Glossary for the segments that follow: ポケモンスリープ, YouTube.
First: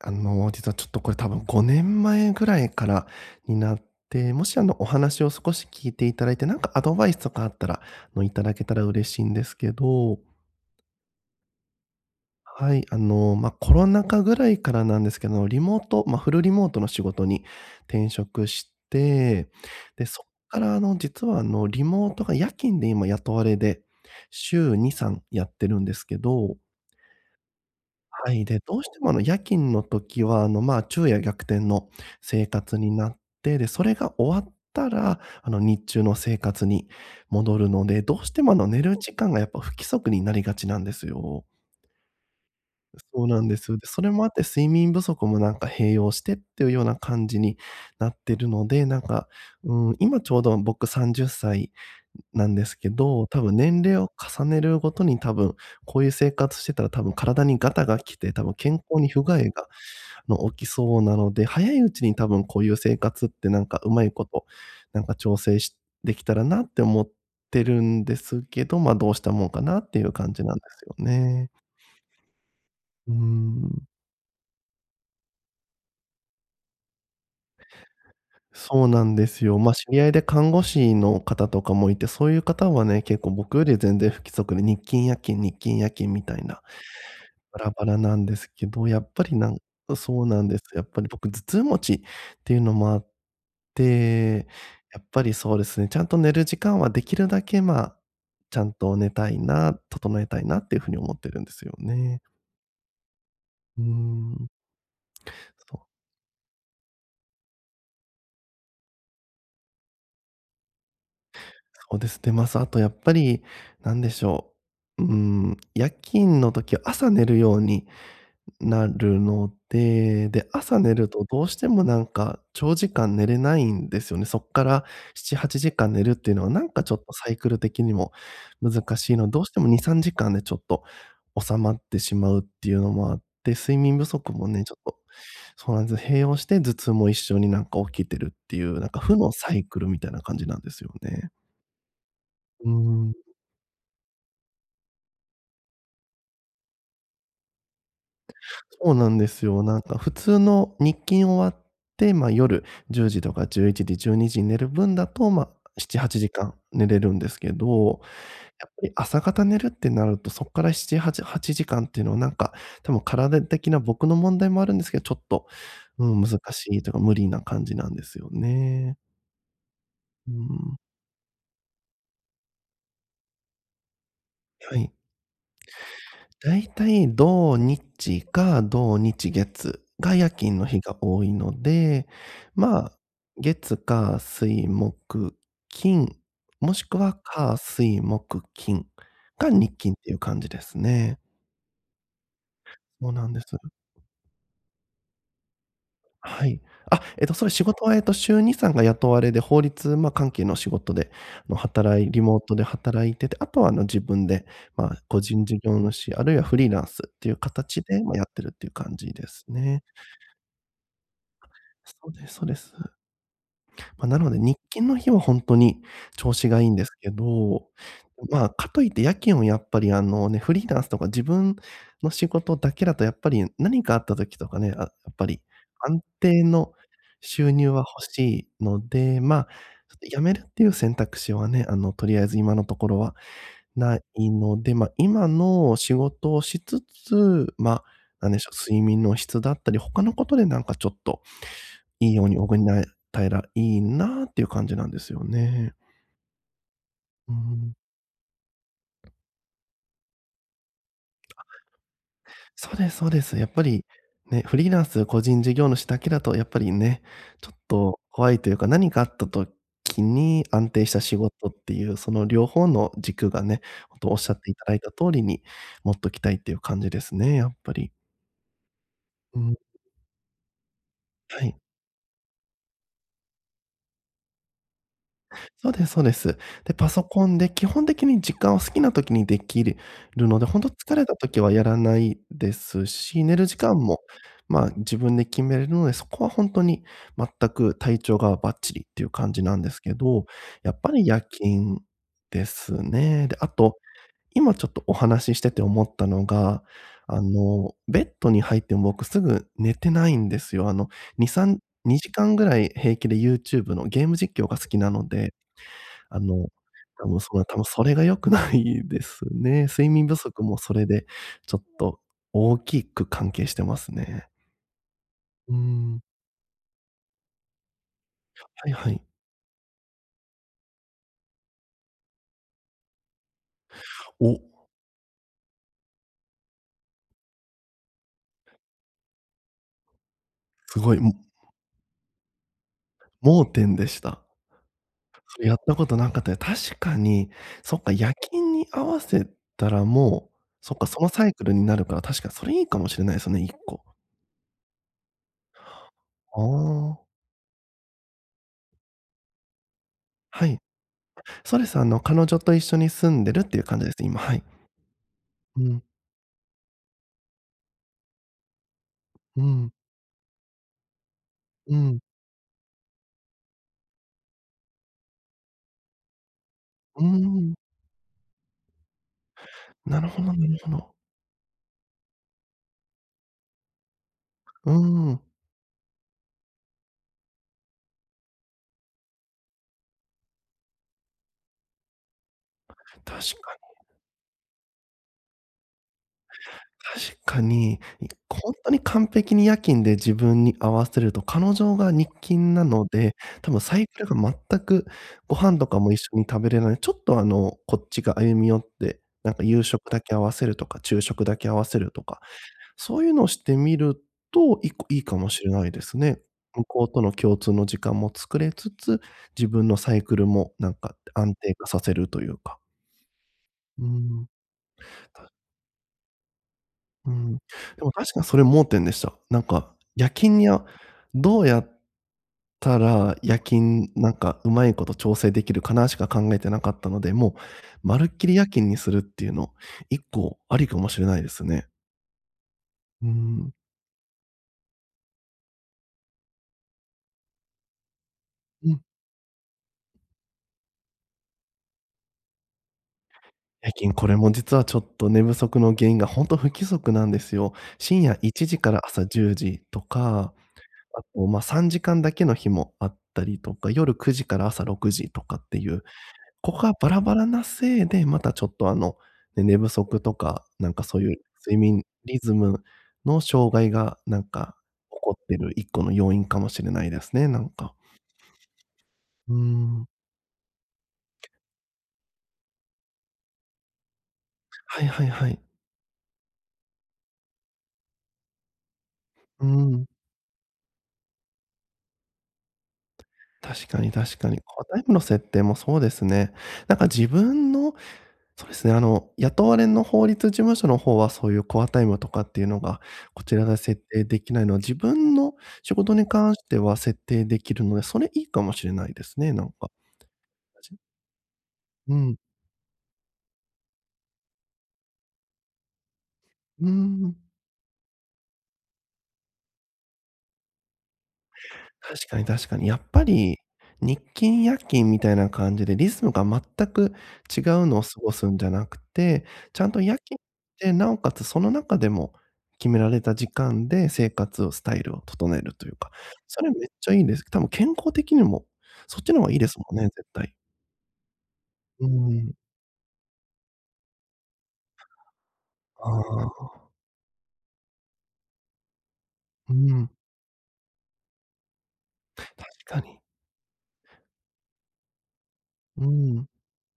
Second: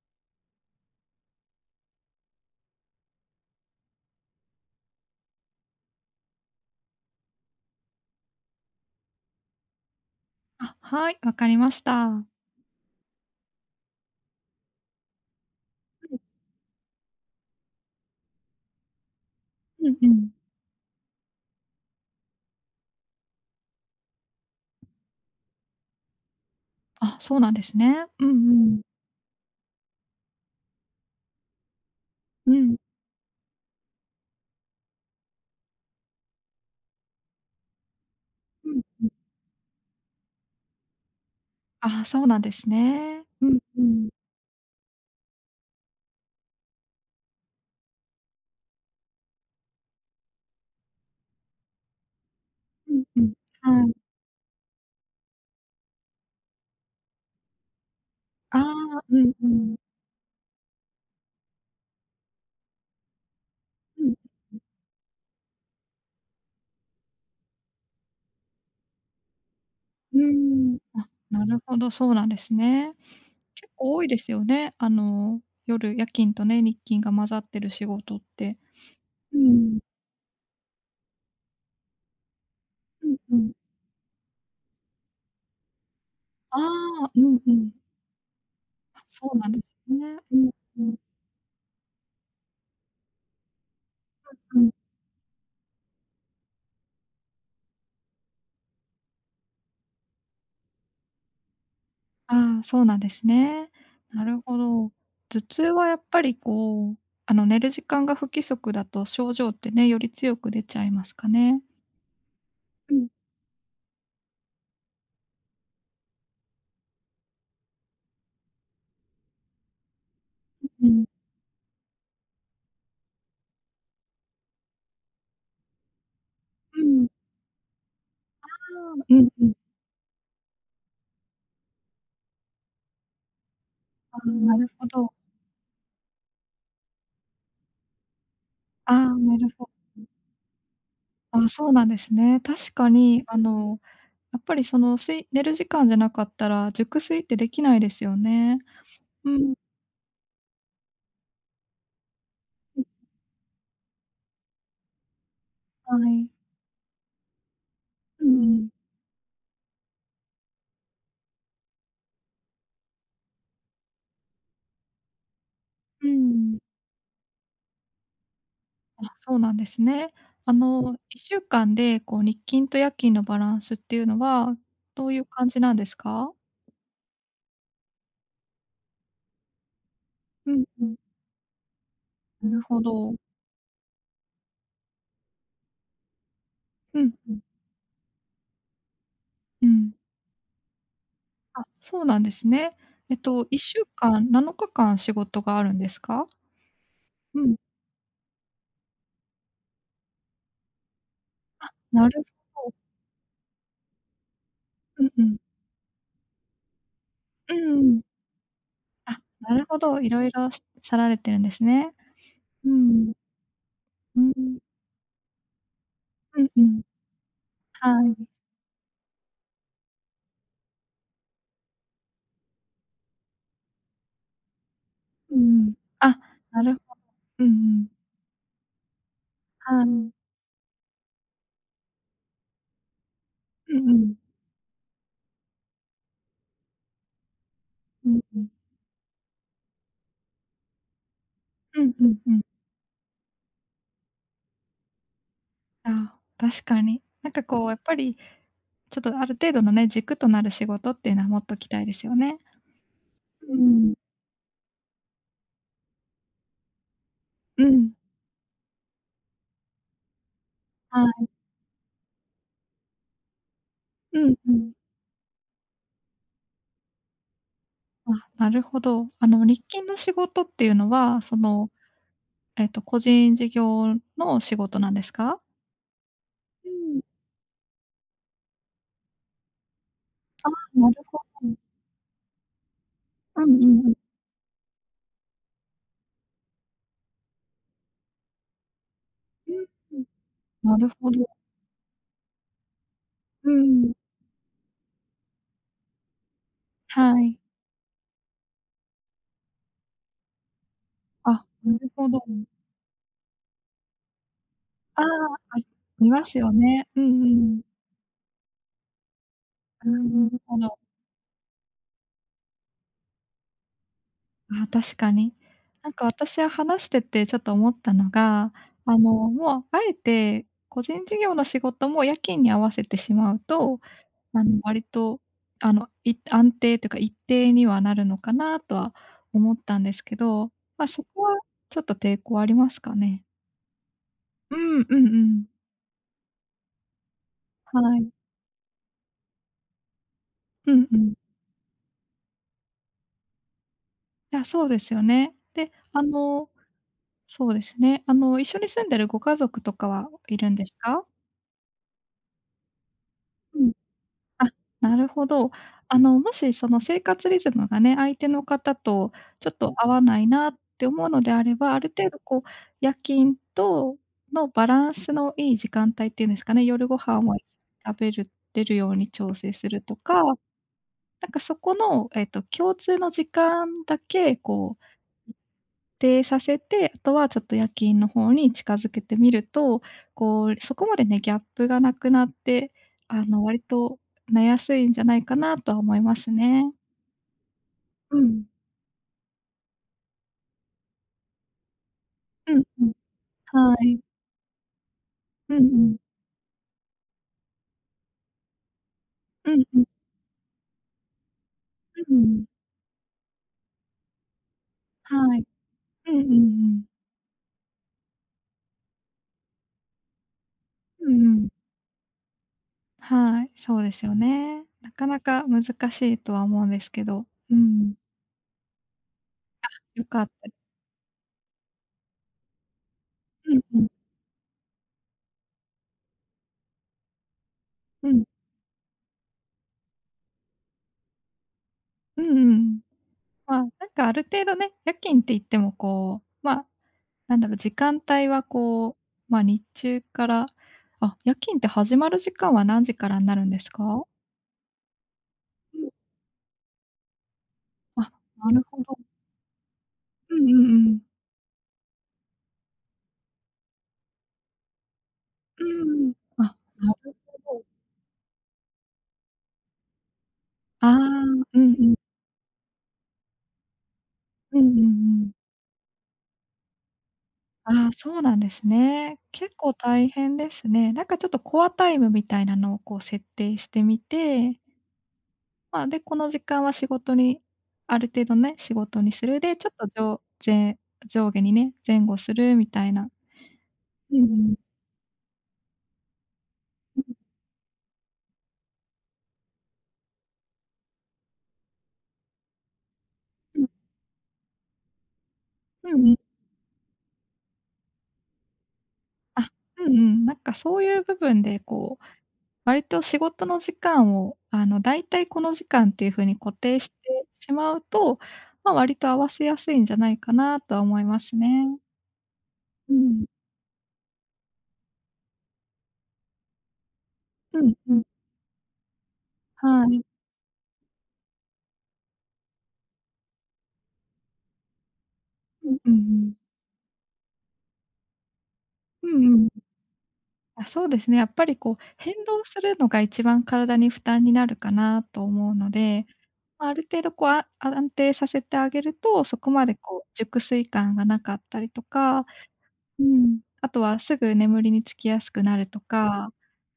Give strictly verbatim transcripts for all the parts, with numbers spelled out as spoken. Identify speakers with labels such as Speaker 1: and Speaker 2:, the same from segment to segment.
Speaker 1: あの、実はちょっとこれ多分ごねんまえぐらいからになって、もしあのお話を少し聞いていただいて、なんかアドバイスとかあったら、あの、いただけたら嬉しいんですけど、
Speaker 2: あ、はい、わかりました。
Speaker 1: はい、あの、まあ、コロナ禍ぐらいからなんですけど、リモート、まあ、フルリモートの仕事に転職して、
Speaker 2: うんう
Speaker 1: で、そっ
Speaker 2: ん。
Speaker 1: からあの、実はあの、リモートが夜勤で今雇われで、週に、さんやってるんですけど。
Speaker 2: あ、そうなんですね。うんう
Speaker 1: はい、で、ど
Speaker 2: ん。
Speaker 1: うしてもあの夜勤の時は、あの、まあ、昼夜逆転の生
Speaker 2: うん。
Speaker 1: 活になって、で、それが終わったら、あの、日中の生活に戻るので、どうしてもあの
Speaker 2: うん
Speaker 1: 寝る
Speaker 2: うん。
Speaker 1: 時間がやっぱ不規則になりがちなんですよ。
Speaker 2: あそうなんですね。
Speaker 1: そうな
Speaker 2: う
Speaker 1: んで
Speaker 2: ん
Speaker 1: すよ。
Speaker 2: う
Speaker 1: で、そ
Speaker 2: ん。
Speaker 1: れもあって睡眠不足もなんか併用してっていうような感じになってるので、なんか、うん、今ちょうど僕さんじゅっさいなんですけ
Speaker 2: うんう
Speaker 1: ど、
Speaker 2: ん。
Speaker 1: 多分年
Speaker 2: はい。
Speaker 1: 齢を重ねるごとに多分こういう生活してたら多分体にガタが来て、多分
Speaker 2: あ
Speaker 1: 健康
Speaker 2: あ、
Speaker 1: に
Speaker 2: う
Speaker 1: 不
Speaker 2: ん
Speaker 1: 具合が、
Speaker 2: う
Speaker 1: あ
Speaker 2: ん。
Speaker 1: の、起きそうなので、早いうちに多分こういう生活ってなんかうまい
Speaker 2: う
Speaker 1: こと、なんか調整しできたらなって思ってるんですけど、ま、あどうしたもんかなっていう感じなんで
Speaker 2: んうん。
Speaker 1: すよ
Speaker 2: あ、な
Speaker 1: ね。
Speaker 2: るほど、そうなんですね。
Speaker 1: う
Speaker 2: 結
Speaker 1: ん。
Speaker 2: 構多いですよね。あの、夜、夜勤とね、日勤が混ざってる仕事って。
Speaker 1: そうなんで
Speaker 2: う
Speaker 1: すよ。まあ、
Speaker 2: ん。
Speaker 1: 知り合いで看護師の方とかもいて、そういう方はね、
Speaker 2: うん
Speaker 1: 結構
Speaker 2: うん。
Speaker 1: 僕より全然不規則で、日勤夜勤日勤夜勤みたい
Speaker 2: あ
Speaker 1: な、
Speaker 2: あ、うんう
Speaker 1: バラ
Speaker 2: ん。
Speaker 1: バラなんですけど、や
Speaker 2: あ、
Speaker 1: っぱ
Speaker 2: そ
Speaker 1: り
Speaker 2: うな
Speaker 1: な
Speaker 2: ん
Speaker 1: ん、
Speaker 2: ですね。
Speaker 1: そう
Speaker 2: う
Speaker 1: なん
Speaker 2: ん
Speaker 1: です。
Speaker 2: う
Speaker 1: やっ
Speaker 2: ん。
Speaker 1: ぱり僕頭痛持ちっていうのもあって、
Speaker 2: うん。
Speaker 1: やっぱりそうですね、ちゃんと寝る時間はできるだけ、まあ、ちゃんと寝たいな、整えたいなっていうふうに思ってるんですよね。
Speaker 2: ああ、そうなんですね。
Speaker 1: うー
Speaker 2: なる
Speaker 1: ん、
Speaker 2: ほど。頭痛
Speaker 1: そ
Speaker 2: はや
Speaker 1: う。
Speaker 2: っぱりこう、あの、寝る時間が不規則だと症状ってね、より強く出ちゃいますかね？
Speaker 1: おで捨てます。あとやっ
Speaker 2: うん、
Speaker 1: ぱり、なんでしょう。うーん、夜勤の時は朝寝るようになるので、で、朝
Speaker 2: う
Speaker 1: 寝
Speaker 2: ん、
Speaker 1: るとどうしてもなんか長時間寝れないんですよね。そっからなな、はちじかん寝るっていうのはなん
Speaker 2: う
Speaker 1: かちょっ
Speaker 2: ん。
Speaker 1: とサイクル的にも
Speaker 2: あ
Speaker 1: 難
Speaker 2: あ、
Speaker 1: し
Speaker 2: う
Speaker 1: いの
Speaker 2: ん
Speaker 1: で、ど
Speaker 2: う
Speaker 1: うし
Speaker 2: ん。
Speaker 1: てもに、さんじかんでちょっと収まってしまうっていうのもあって、睡眠不
Speaker 2: ああ、
Speaker 1: 足も
Speaker 2: な
Speaker 1: ね、
Speaker 2: る
Speaker 1: ちょっ
Speaker 2: ほ
Speaker 1: と、
Speaker 2: ど。
Speaker 1: そうなんです。併用して頭痛も一緒になんか起きてるっていう、なん
Speaker 2: あ
Speaker 1: か
Speaker 2: あ、
Speaker 1: 負の
Speaker 2: なる
Speaker 1: サイ
Speaker 2: ほ
Speaker 1: クルみたいな感じなんですよね。
Speaker 2: ああ、そうなんですね。
Speaker 1: うー
Speaker 2: 確か
Speaker 1: ん。
Speaker 2: に、あの、やっぱりその、すい寝る時間じゃなかったら、熟睡ってできないですよね。
Speaker 1: そうなんで
Speaker 2: う
Speaker 1: す
Speaker 2: ん。
Speaker 1: よ。なんか普通の日勤終わって、まあ、夜
Speaker 2: うん、
Speaker 1: じゅうじとかじゅういちじ、じゅうにじにじに寝る分だと、ま、
Speaker 2: は
Speaker 1: なな、8
Speaker 2: い。
Speaker 1: 時間寝れるんですけど、
Speaker 2: う
Speaker 1: や
Speaker 2: ん。
Speaker 1: っぱり朝方寝るってなると、そこからなな、はち、はちじかんっていうのはなんか、多分体的な僕の問題もあるんですけど、ちょっと、う
Speaker 2: う
Speaker 1: ん、難
Speaker 2: ん。
Speaker 1: しいというか無理な感じなんですよね。
Speaker 2: あ、そうなんですね。
Speaker 1: う
Speaker 2: あ
Speaker 1: ん。
Speaker 2: の、いっしゅうかんで、こう、日勤と夜勤のバランスっていうのは、
Speaker 1: はい。
Speaker 2: どういう感じなんですか？
Speaker 1: だいたい土日か土日月が夜
Speaker 2: う
Speaker 1: 勤
Speaker 2: ん
Speaker 1: の日
Speaker 2: うん、
Speaker 1: が多いので、
Speaker 2: なるほ
Speaker 1: まあ、
Speaker 2: ど。
Speaker 1: 月火水木金、もしく
Speaker 2: うん
Speaker 1: は
Speaker 2: うん、
Speaker 1: 火水木金が
Speaker 2: う
Speaker 1: 日
Speaker 2: ん。
Speaker 1: 勤っていう感じですね。
Speaker 2: あ、そうなんですね。
Speaker 1: そう
Speaker 2: えっ
Speaker 1: なんで
Speaker 2: と、
Speaker 1: す。
Speaker 2: いっしゅうかん、なのかかん仕事があるんですか？
Speaker 1: はい。あ、えっと、
Speaker 2: う
Speaker 1: それ
Speaker 2: ん。
Speaker 1: 仕事は、えっと、週に、さんが雇われで、法律、まあ、関係の仕事で、あの、
Speaker 2: あ、
Speaker 1: 働
Speaker 2: な
Speaker 1: いリ
Speaker 2: る
Speaker 1: モートで
Speaker 2: ほど。
Speaker 1: 働いてて、あとは、あの、自分で、まあ、
Speaker 2: うん
Speaker 1: 個
Speaker 2: うん。
Speaker 1: 人事業主あるいはフリーランスっていう
Speaker 2: うんう
Speaker 1: 形
Speaker 2: ん。
Speaker 1: で、まあ、やってるっていう感じ
Speaker 2: あ、
Speaker 1: です
Speaker 2: なるほ
Speaker 1: ね。
Speaker 2: ど、色々しささられてるんですね。
Speaker 1: そうですそうで
Speaker 2: う
Speaker 1: す。
Speaker 2: ん。
Speaker 1: まあ、な
Speaker 2: う
Speaker 1: ので、
Speaker 2: ん。
Speaker 1: 日勤の日は本当に調
Speaker 2: うん
Speaker 1: 子
Speaker 2: う
Speaker 1: がいいん
Speaker 2: ん。
Speaker 1: ですけど、
Speaker 2: はい。
Speaker 1: まあ、かといって夜勤をやっぱりあのね、フリーランスとか自分の仕事だけだとやっぱり何かあった時とかね、あ、やっぱ
Speaker 2: う
Speaker 1: り
Speaker 2: んうん。
Speaker 1: 安
Speaker 2: あ、
Speaker 1: 定
Speaker 2: な
Speaker 1: の
Speaker 2: るほうんう
Speaker 1: 収入は
Speaker 2: ん。
Speaker 1: 欲しいので、まあ、
Speaker 2: は
Speaker 1: ち
Speaker 2: い。
Speaker 1: ょっと辞めるっていう選択肢はね、あの、とりあえず今のところは
Speaker 2: うんう
Speaker 1: な
Speaker 2: ん。
Speaker 1: いので、まあ、今の仕事をしつつ、まあ、
Speaker 2: うん
Speaker 1: なん
Speaker 2: う
Speaker 1: でし
Speaker 2: ん。
Speaker 1: ょう、睡眠の質だったり、他のことでなんかちょっと
Speaker 2: うんう
Speaker 1: いい
Speaker 2: ん
Speaker 1: よう
Speaker 2: う
Speaker 1: に
Speaker 2: ん。
Speaker 1: 補えたえらいいなっていう感じなんですよね。
Speaker 2: ああ、確かに。なん
Speaker 1: うー
Speaker 2: かこう
Speaker 1: ん。
Speaker 2: やっぱり、ちょっとある程度のね、軸となる仕事っていうのは持っときたいですよね。
Speaker 1: そうですそうです。やっ
Speaker 2: う
Speaker 1: ぱり、
Speaker 2: ん。
Speaker 1: ね、フリーランス、個人事業主だけだとやっぱりね、ちょっ
Speaker 2: うん。
Speaker 1: と怖いというか、何かあった時に安定し
Speaker 2: は
Speaker 1: た仕
Speaker 2: い。
Speaker 1: 事っていう、その両方の軸がね、ほんとおっし
Speaker 2: う
Speaker 1: ゃ
Speaker 2: ん
Speaker 1: って
Speaker 2: う
Speaker 1: いた
Speaker 2: ん。
Speaker 1: だいた通りに持っときたいっていう感じですね、やっぱり。
Speaker 2: あ、なるほど。あ
Speaker 1: う
Speaker 2: の、
Speaker 1: ん、
Speaker 2: 日勤の仕事っていうのは、そ
Speaker 1: はい。
Speaker 2: の、えっと、個人事業の仕事なんですか？
Speaker 1: そうですそうです。
Speaker 2: う
Speaker 1: で、パ
Speaker 2: ん。
Speaker 1: ソコンで基本的に時間を好きな時にできるので、
Speaker 2: ああ、
Speaker 1: ほんと
Speaker 2: なる
Speaker 1: 疲れた
Speaker 2: ほ
Speaker 1: 時は
Speaker 2: ど。
Speaker 1: やらないですし、寝
Speaker 2: う
Speaker 1: る
Speaker 2: ん
Speaker 1: 時
Speaker 2: う
Speaker 1: 間
Speaker 2: んうん。
Speaker 1: も、まあ、自分で決めれるので、そこはほんとに全く体調がバッチリっていう感じ
Speaker 2: う
Speaker 1: なん
Speaker 2: ん
Speaker 1: ですけ
Speaker 2: うん。
Speaker 1: ど、や
Speaker 2: な
Speaker 1: っ
Speaker 2: る
Speaker 1: ぱり
Speaker 2: ほど。
Speaker 1: 夜勤ですね。で、あ
Speaker 2: う
Speaker 1: と、
Speaker 2: ん。
Speaker 1: 今ちょっとお話ししてて思ったのが、
Speaker 2: は
Speaker 1: あ
Speaker 2: い。
Speaker 1: の、ベッドに入っても僕すぐ寝てないんですよ。あの、に、
Speaker 2: あ、
Speaker 1: さん、
Speaker 2: なるほ
Speaker 1: 2
Speaker 2: ど。
Speaker 1: 時間ぐらい平気で YouTube のゲーム実況が好きな
Speaker 2: ああ、
Speaker 1: ので、
Speaker 2: あり
Speaker 1: あ
Speaker 2: ます
Speaker 1: の、
Speaker 2: よね。うん
Speaker 1: 多分
Speaker 2: う
Speaker 1: その、多
Speaker 2: ん。
Speaker 1: 分それが良くないですね。
Speaker 2: ああ、
Speaker 1: 睡
Speaker 2: な
Speaker 1: 眠不
Speaker 2: る
Speaker 1: 足
Speaker 2: ほ
Speaker 1: もそ
Speaker 2: ど。
Speaker 1: れで、ちょっと大きく関係してますね。
Speaker 2: あ、確かに。
Speaker 1: うー
Speaker 2: なん
Speaker 1: ん、
Speaker 2: か私は話しててちょっと思ったのが、
Speaker 1: はいは
Speaker 2: あ
Speaker 1: い。
Speaker 2: の、もうあえて個人事業の仕事も夜勤に合わせてしまうと、
Speaker 1: お、
Speaker 2: あの、割と、あの、い安定というか一定にはなるのかなとは思ったんですけど、
Speaker 1: す
Speaker 2: まあ、
Speaker 1: ごい、
Speaker 2: そ
Speaker 1: も
Speaker 2: こはちょっと抵抗ありますかね？
Speaker 1: 盲点でした。
Speaker 2: うん、うんう
Speaker 1: そ
Speaker 2: ん。
Speaker 1: れやったことなかったや確かに、そ
Speaker 2: は
Speaker 1: っか、
Speaker 2: い。
Speaker 1: 夜勤に合わせたらもう、そ
Speaker 2: う
Speaker 1: っか、
Speaker 2: んう
Speaker 1: その
Speaker 2: ん。
Speaker 1: サイクルになるから、確かそれいいかもしれないですね、いっこ。
Speaker 2: いや、そうですよね。で、あ
Speaker 1: あ
Speaker 2: の
Speaker 1: あ、
Speaker 2: そうですね。あの、一緒に住んでるご家族とかはい
Speaker 1: は
Speaker 2: るん
Speaker 1: い。
Speaker 2: ですか？
Speaker 1: そうです、あの、彼女と一緒に住んでるって
Speaker 2: う
Speaker 1: いう
Speaker 2: ん。
Speaker 1: 感じですね、今、はい。
Speaker 2: あ、なるほど。
Speaker 1: うん、
Speaker 2: あの、もしその生活リズムがね、相手の方と
Speaker 1: う
Speaker 2: ちょっと
Speaker 1: ん、
Speaker 2: 合わないなって思うのであれば、
Speaker 1: う
Speaker 2: ある
Speaker 1: ん、
Speaker 2: 程度こう夜勤とのバランスのいい時間帯っていうんですかね、夜ご
Speaker 1: うー
Speaker 2: 飯を
Speaker 1: ん、
Speaker 2: 食べるれるように調整すると
Speaker 1: なる
Speaker 2: か、
Speaker 1: ほ
Speaker 2: な
Speaker 1: どなるほど。
Speaker 2: んかそこの、えっと、共通の時間だけ
Speaker 1: うー
Speaker 2: こう
Speaker 1: ん、
Speaker 2: 定させて、あとはちょっと夜勤の方に近づけてみると、こう、そこまでね、ギャップがなくなって、あ
Speaker 1: 確
Speaker 2: の、
Speaker 1: か
Speaker 2: 割
Speaker 1: に
Speaker 2: と寝やすいんじゃないかなとは思いますね。
Speaker 1: 確かに、い
Speaker 2: うん。
Speaker 1: ほんとに完璧に夜勤で自分に合わせると、彼女が日
Speaker 2: う
Speaker 1: 勤
Speaker 2: ん
Speaker 1: な
Speaker 2: う
Speaker 1: の
Speaker 2: ん。
Speaker 1: で、多分
Speaker 2: は
Speaker 1: サイ
Speaker 2: い。
Speaker 1: クルが全くご
Speaker 2: うん
Speaker 1: 飯
Speaker 2: う
Speaker 1: とかも
Speaker 2: ん。
Speaker 1: 一緒に食べれない、ちょっとあの、こっちが歩み寄って、なんか
Speaker 2: う
Speaker 1: 夕
Speaker 2: んうん、
Speaker 1: 食だけ合わせるとか、昼食だけ合わせると
Speaker 2: う
Speaker 1: か、
Speaker 2: ん。
Speaker 1: そういうのをしてみると、いっこいいかも
Speaker 2: は
Speaker 1: し
Speaker 2: い。
Speaker 1: れないです
Speaker 2: うん
Speaker 1: ね。
Speaker 2: うんう
Speaker 1: 向こ
Speaker 2: ん。
Speaker 1: うとの共通の時間も作れつつ、自分のサイクルもなんか
Speaker 2: うん
Speaker 1: 安
Speaker 2: うん。
Speaker 1: 定化させるというか。
Speaker 2: はい、そう
Speaker 1: うー
Speaker 2: ですよ
Speaker 1: ん、
Speaker 2: ね。なかなか難しいとは思うんですけ
Speaker 1: う
Speaker 2: ど、
Speaker 1: ん。
Speaker 2: う
Speaker 1: でも
Speaker 2: ん、
Speaker 1: 確かそれ盲点でした。なんか、
Speaker 2: よ
Speaker 1: 夜
Speaker 2: かっ
Speaker 1: 勤に
Speaker 2: た。
Speaker 1: はどうやったら夜
Speaker 2: うんうん、
Speaker 1: 勤、なんかうまいこと調整できるかなしか考えてなかったので、もう、まる
Speaker 2: う
Speaker 1: っ
Speaker 2: ん。
Speaker 1: きり夜勤にするっていうの、一個ありかもしれないですね。
Speaker 2: うんうん。
Speaker 1: うーん。
Speaker 2: まあ、なんかある程度ね、夜勤って言ってもこう、まあ、なんだろう、時間帯は
Speaker 1: うん。
Speaker 2: こう、ま、日中からあ、夜勤って始まる時間は何時からになるんです
Speaker 1: 夜勤、
Speaker 2: か？
Speaker 1: これも実はちょっと寝不足の原因がほんと不規則なんですよ。
Speaker 2: あ、
Speaker 1: 深夜1
Speaker 2: な
Speaker 1: 時
Speaker 2: る
Speaker 1: から
Speaker 2: ほど。
Speaker 1: 朝じゅうじとか、
Speaker 2: うんうんうん。
Speaker 1: あと、ま、さんじかんだけの日もあったりとか、夜くじから朝ろくじとかって
Speaker 2: う
Speaker 1: いう
Speaker 2: んうん。
Speaker 1: こ
Speaker 2: あ、
Speaker 1: こがバ
Speaker 2: な
Speaker 1: ラバ
Speaker 2: る
Speaker 1: ラな
Speaker 2: ほど。
Speaker 1: せいで、またちょっとあの、ね、寝不足とか、なんか
Speaker 2: ああ、
Speaker 1: そういう睡
Speaker 2: うん
Speaker 1: 眠
Speaker 2: うん。
Speaker 1: リズムの障害がなん
Speaker 2: う
Speaker 1: か
Speaker 2: んうんう
Speaker 1: 起こっ
Speaker 2: ん。
Speaker 1: てるいっこの要因かもしれないですね、なん
Speaker 2: あ
Speaker 1: か。
Speaker 2: あ、そうなんですね。
Speaker 1: うー
Speaker 2: 結構
Speaker 1: ん。
Speaker 2: 大変ですね。なんかちょっとコアタイムみたいなのをこう設定してみて、
Speaker 1: はいはいはい。
Speaker 2: まあ、で、この時間は仕事にある程度ね、仕事にする。
Speaker 1: うー
Speaker 2: で、ちょ
Speaker 1: ん。
Speaker 2: っと上前上下にね、前後するみたいな。
Speaker 1: 確かに
Speaker 2: う
Speaker 1: 確
Speaker 2: んう
Speaker 1: かに。こ
Speaker 2: ん
Speaker 1: うタイムの設定もそうですね。なんか
Speaker 2: う
Speaker 1: 自
Speaker 2: ん
Speaker 1: 分の、そうですね。あの、雇われの法律事務所の方は、そういうコアタイムとかっていうのが、こちらが
Speaker 2: うん。
Speaker 1: 設定できないのは、自分の仕事
Speaker 2: う
Speaker 1: に
Speaker 2: んうん。
Speaker 1: 関しては設定できるので、それいいかもしれないですね、なん
Speaker 2: あ、
Speaker 1: か。
Speaker 2: うんうん。なんかそういう部分で、
Speaker 1: う
Speaker 2: こう、
Speaker 1: ん。
Speaker 2: 割と仕事の時間を、あの、だいたいこの時間っていう風に固
Speaker 1: う
Speaker 2: 定し
Speaker 1: ん。
Speaker 2: てしまうと、ま、割と合わせやすいんじゃないかなとは思いますね。
Speaker 1: 確かに確かに。やっ
Speaker 2: う
Speaker 1: ぱ
Speaker 2: ん。
Speaker 1: り、日勤夜勤みたいな感じでリズムが全く違
Speaker 2: う
Speaker 1: う
Speaker 2: ん
Speaker 1: のを過
Speaker 2: うん。
Speaker 1: ごすんじゃなくて、ちゃんと
Speaker 2: は
Speaker 1: 夜
Speaker 2: い。
Speaker 1: 勤で、なおかつその中でも決められた時間で生活をスタイルを整えると
Speaker 2: う
Speaker 1: いう
Speaker 2: んう
Speaker 1: か、
Speaker 2: んうん。
Speaker 1: それめっちゃいいです。多分健康的にも、そっち
Speaker 2: う
Speaker 1: の
Speaker 2: ん
Speaker 1: 方が
Speaker 2: う
Speaker 1: いいで
Speaker 2: ん。
Speaker 1: すもんね、絶対。
Speaker 2: あ、そうですね。やっぱりこう、
Speaker 1: う
Speaker 2: 変
Speaker 1: ん。
Speaker 2: 動するのが一番体に負担になるかなと思うの
Speaker 1: あ
Speaker 2: で、
Speaker 1: あ、
Speaker 2: ま、ある程度こう、あ安定させてあげると、そこ
Speaker 1: う
Speaker 2: まで
Speaker 1: ん。
Speaker 2: こう、熟睡感がなかったりとか
Speaker 1: 確かに。
Speaker 2: うん、あとはすぐ眠りにつきやすくなると
Speaker 1: うん。
Speaker 2: か、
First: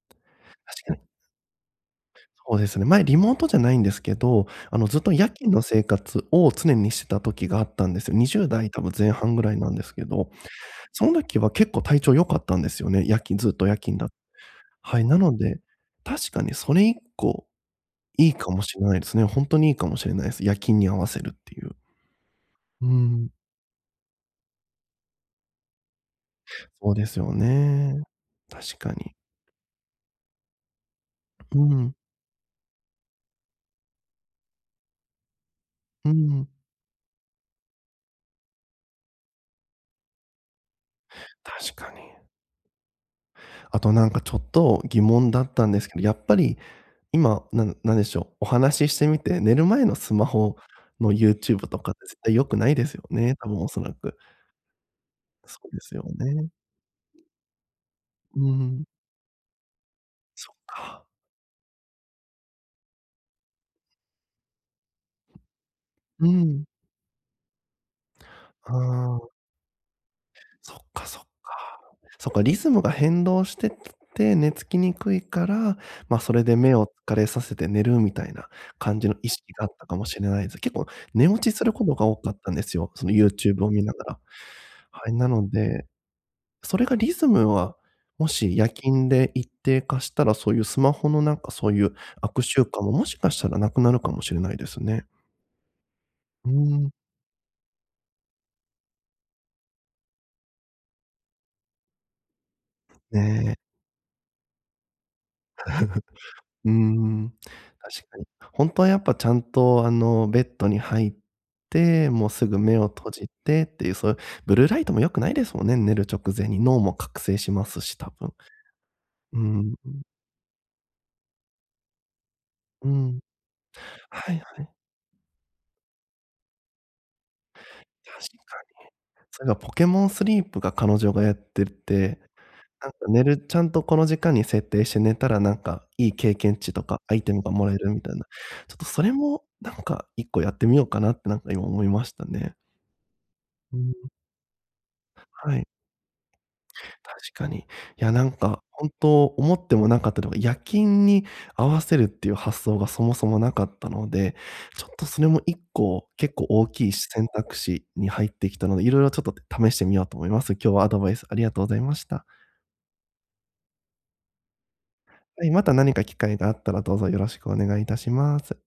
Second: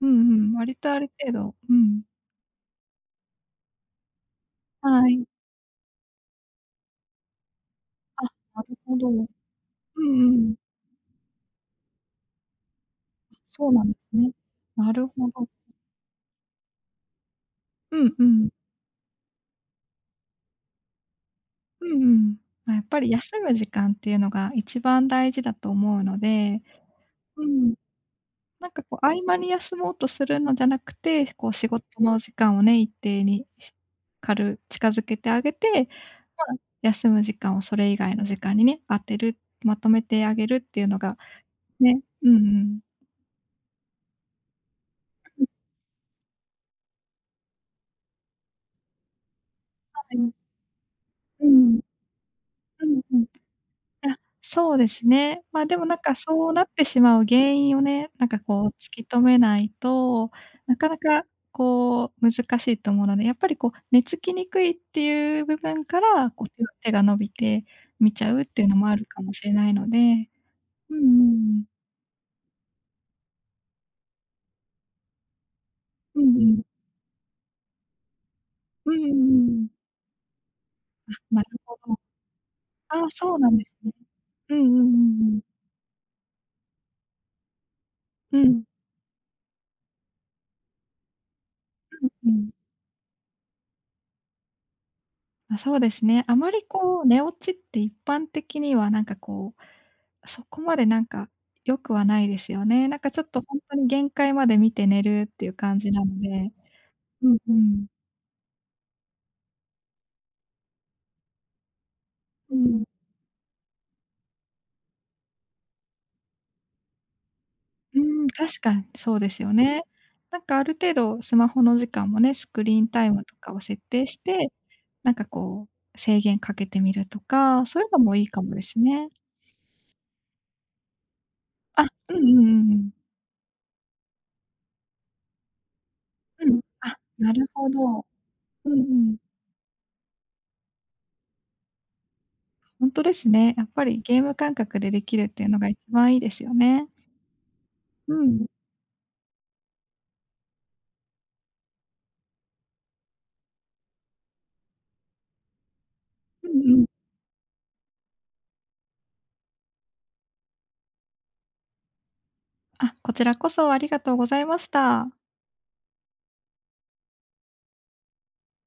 Speaker 2: うんうん、割
Speaker 1: 確
Speaker 2: と
Speaker 1: か
Speaker 2: あ
Speaker 1: に
Speaker 2: る程度うん、
Speaker 1: そうですね。前リモートじゃないんですけど、あのずっ
Speaker 2: は
Speaker 1: と
Speaker 2: い。
Speaker 1: 夜勤の生活を常にしてた時があったんですよ。
Speaker 2: あ、
Speaker 1: にじゅう
Speaker 2: な
Speaker 1: 代
Speaker 2: る
Speaker 1: 多分
Speaker 2: ほど。う
Speaker 1: 前
Speaker 2: ん
Speaker 1: 半ぐらいなんですけど、
Speaker 2: うん。
Speaker 1: その時は結構体調良かったんですよね。夜勤ずっと
Speaker 2: そう
Speaker 1: 夜
Speaker 2: なんで
Speaker 1: 勤だ
Speaker 2: すね。な
Speaker 1: はい、
Speaker 2: る
Speaker 1: な
Speaker 2: ほ
Speaker 1: の
Speaker 2: ど。
Speaker 1: で、確かにそれ以降、
Speaker 2: うんう
Speaker 1: いい
Speaker 2: ん。
Speaker 1: かもしれないですね。ほんとにいいかもしれないです。夜勤に合わせるっていう。
Speaker 2: うんうん。まあ、や
Speaker 1: う
Speaker 2: っぱり
Speaker 1: ん、
Speaker 2: 休む時間っていうのが一番大事だと思うので、
Speaker 1: そうですよ
Speaker 2: うん。
Speaker 1: ね。
Speaker 2: なん
Speaker 1: 確
Speaker 2: か
Speaker 1: か
Speaker 2: こう、
Speaker 1: に。
Speaker 2: 合間に休もうとするのじゃなくて、こう
Speaker 1: う
Speaker 2: 仕事
Speaker 1: ん、
Speaker 2: の時間をね、一定にしかる近づけてあげて、
Speaker 1: う
Speaker 2: ま
Speaker 1: ん、
Speaker 2: あ、休む時間をそれ以外の時間にね、当てる、まとめてあげるっていうのが、
Speaker 1: 確か
Speaker 2: ね、
Speaker 1: に。
Speaker 2: うんうん。
Speaker 1: あとなんかちょっと疑問だ
Speaker 2: うん、
Speaker 1: ったんですけど、やっぱり今、なんなんでしょう、お話ししてみて、寝る前の
Speaker 2: は
Speaker 1: スマ
Speaker 2: い。
Speaker 1: ホの
Speaker 2: う
Speaker 1: YouTube
Speaker 2: ん、
Speaker 1: とかって絶対良くない
Speaker 2: う
Speaker 1: です
Speaker 2: ん
Speaker 1: よね、多分おそら
Speaker 2: うん。あ、
Speaker 1: く。
Speaker 2: そうですね。
Speaker 1: そ
Speaker 2: まあ、
Speaker 1: う
Speaker 2: で
Speaker 1: で
Speaker 2: もな
Speaker 1: す
Speaker 2: ん
Speaker 1: よ
Speaker 2: かそ
Speaker 1: ね。
Speaker 2: うなってしまう原因をね、なんか
Speaker 1: う
Speaker 2: こう
Speaker 1: ん。
Speaker 2: 突き止めないと、
Speaker 1: そっ
Speaker 2: なかな
Speaker 1: か。
Speaker 2: かこう難しいと思うので、やっぱりこう寝つきにくいっていう部分か
Speaker 1: う
Speaker 2: ら、こう手
Speaker 1: ん。
Speaker 2: 手が伸びて見ちゃうっていうのもある
Speaker 1: あ
Speaker 2: かも
Speaker 1: あ、
Speaker 2: しれないので。
Speaker 1: そっ
Speaker 2: うんう
Speaker 1: かそ
Speaker 2: ん
Speaker 1: っか。
Speaker 2: うん。
Speaker 1: そっか、リズムが変動してて、寝つきにくいから、ま、
Speaker 2: う
Speaker 1: そ
Speaker 2: んう
Speaker 1: れで
Speaker 2: ん。
Speaker 1: 目を疲れさせて寝るみたいな
Speaker 2: う
Speaker 1: 感
Speaker 2: んう
Speaker 1: じ
Speaker 2: ん
Speaker 1: の意
Speaker 2: う
Speaker 1: 識があ
Speaker 2: ん。
Speaker 1: ったかもしれないです。結構寝
Speaker 2: あ、
Speaker 1: 落
Speaker 2: なる
Speaker 1: ちする
Speaker 2: ほ
Speaker 1: こ
Speaker 2: ど。
Speaker 1: とが多かったんですよ、
Speaker 2: あ
Speaker 1: そ
Speaker 2: あ、
Speaker 1: の
Speaker 2: そうなん
Speaker 1: YouTube
Speaker 2: で
Speaker 1: を見
Speaker 2: すね。
Speaker 1: ながら。
Speaker 2: うんうんう
Speaker 1: はい、
Speaker 2: ん
Speaker 1: な
Speaker 2: うん。
Speaker 1: のでそれがリズムは、も
Speaker 2: う
Speaker 1: し
Speaker 2: ん。
Speaker 1: 夜勤で一定化したら、そういうスマホのなんかそういう
Speaker 2: うんう
Speaker 1: 悪
Speaker 2: ん。
Speaker 1: 習慣も、もしかしたらなくなるかもしれないですね。
Speaker 2: ま、そうですね。あ
Speaker 1: う
Speaker 2: ま
Speaker 1: ー
Speaker 2: り
Speaker 1: ん、
Speaker 2: こう寝落ちって一般的にはなんかこう、そこまでなんか良くはないですよね。なんか
Speaker 1: ね
Speaker 2: ちょっとほ
Speaker 1: え。
Speaker 2: んとに限界まで見て寝るっていう感じな ので。
Speaker 1: うーん、
Speaker 2: うんうん。
Speaker 1: 確かに。本当はやっぱちゃんとあの、ベッドに入って、もうす
Speaker 2: う
Speaker 1: ぐ目
Speaker 2: ん。
Speaker 1: を閉じてっていう、そういうブルーライトも良くないですもんね、寝る直前に脳も覚醒しますし、
Speaker 2: うー
Speaker 1: 多
Speaker 2: ん、
Speaker 1: 分。
Speaker 2: 確かにそうで
Speaker 1: う
Speaker 2: すよ
Speaker 1: ん、
Speaker 2: ね。なんかある程度スマホの時間もね、スクリーン
Speaker 1: う
Speaker 2: タイ
Speaker 1: ん。
Speaker 2: ムとかを設定し
Speaker 1: はい
Speaker 2: て、
Speaker 1: はい、
Speaker 2: なんかこう制限かけてみるとか、そういうのもいい
Speaker 1: 確
Speaker 2: かも
Speaker 1: か
Speaker 2: です
Speaker 1: に。
Speaker 2: ね。
Speaker 1: それがポケモンスリープが彼女がやって
Speaker 2: あ、うんう
Speaker 1: て、
Speaker 2: んうんう
Speaker 1: な
Speaker 2: ん。
Speaker 1: んか寝るちゃんとこの時間に設定して寝たら、なんかいい経
Speaker 2: う
Speaker 1: 験
Speaker 2: ん。
Speaker 1: 値と
Speaker 2: あ、
Speaker 1: かアイ
Speaker 2: な
Speaker 1: テム
Speaker 2: る
Speaker 1: がも
Speaker 2: ほ
Speaker 1: らえるみ
Speaker 2: ど。
Speaker 1: たいな、
Speaker 2: う
Speaker 1: ちょっ
Speaker 2: んう
Speaker 1: とそれ
Speaker 2: ん。
Speaker 1: もなんかいっこやってみようかなってなんか今思いましたね。
Speaker 2: ほんとですね。やっ
Speaker 1: う
Speaker 2: ぱ
Speaker 1: ん、
Speaker 2: りゲーム感覚でできるっていう
Speaker 1: は
Speaker 2: のが
Speaker 1: い、
Speaker 2: 一番いいですよね。
Speaker 1: 確かに。いや
Speaker 2: う
Speaker 1: なん
Speaker 2: ん。
Speaker 1: か本当思ってもなかったのが、夜勤に合わせるっていう発想がそもそもなかったので、ちょっとそれもいっこ結構
Speaker 2: う
Speaker 1: 大
Speaker 2: んうん。
Speaker 1: きい選択肢に入ってきたので、いろいろちょっと試してみようと思います。今日はアドバイスありがとうございました。
Speaker 2: あ、こちらこそありがとうございました。
Speaker 1: はい、また何か機会があったらどうぞよろしくお願いいたします。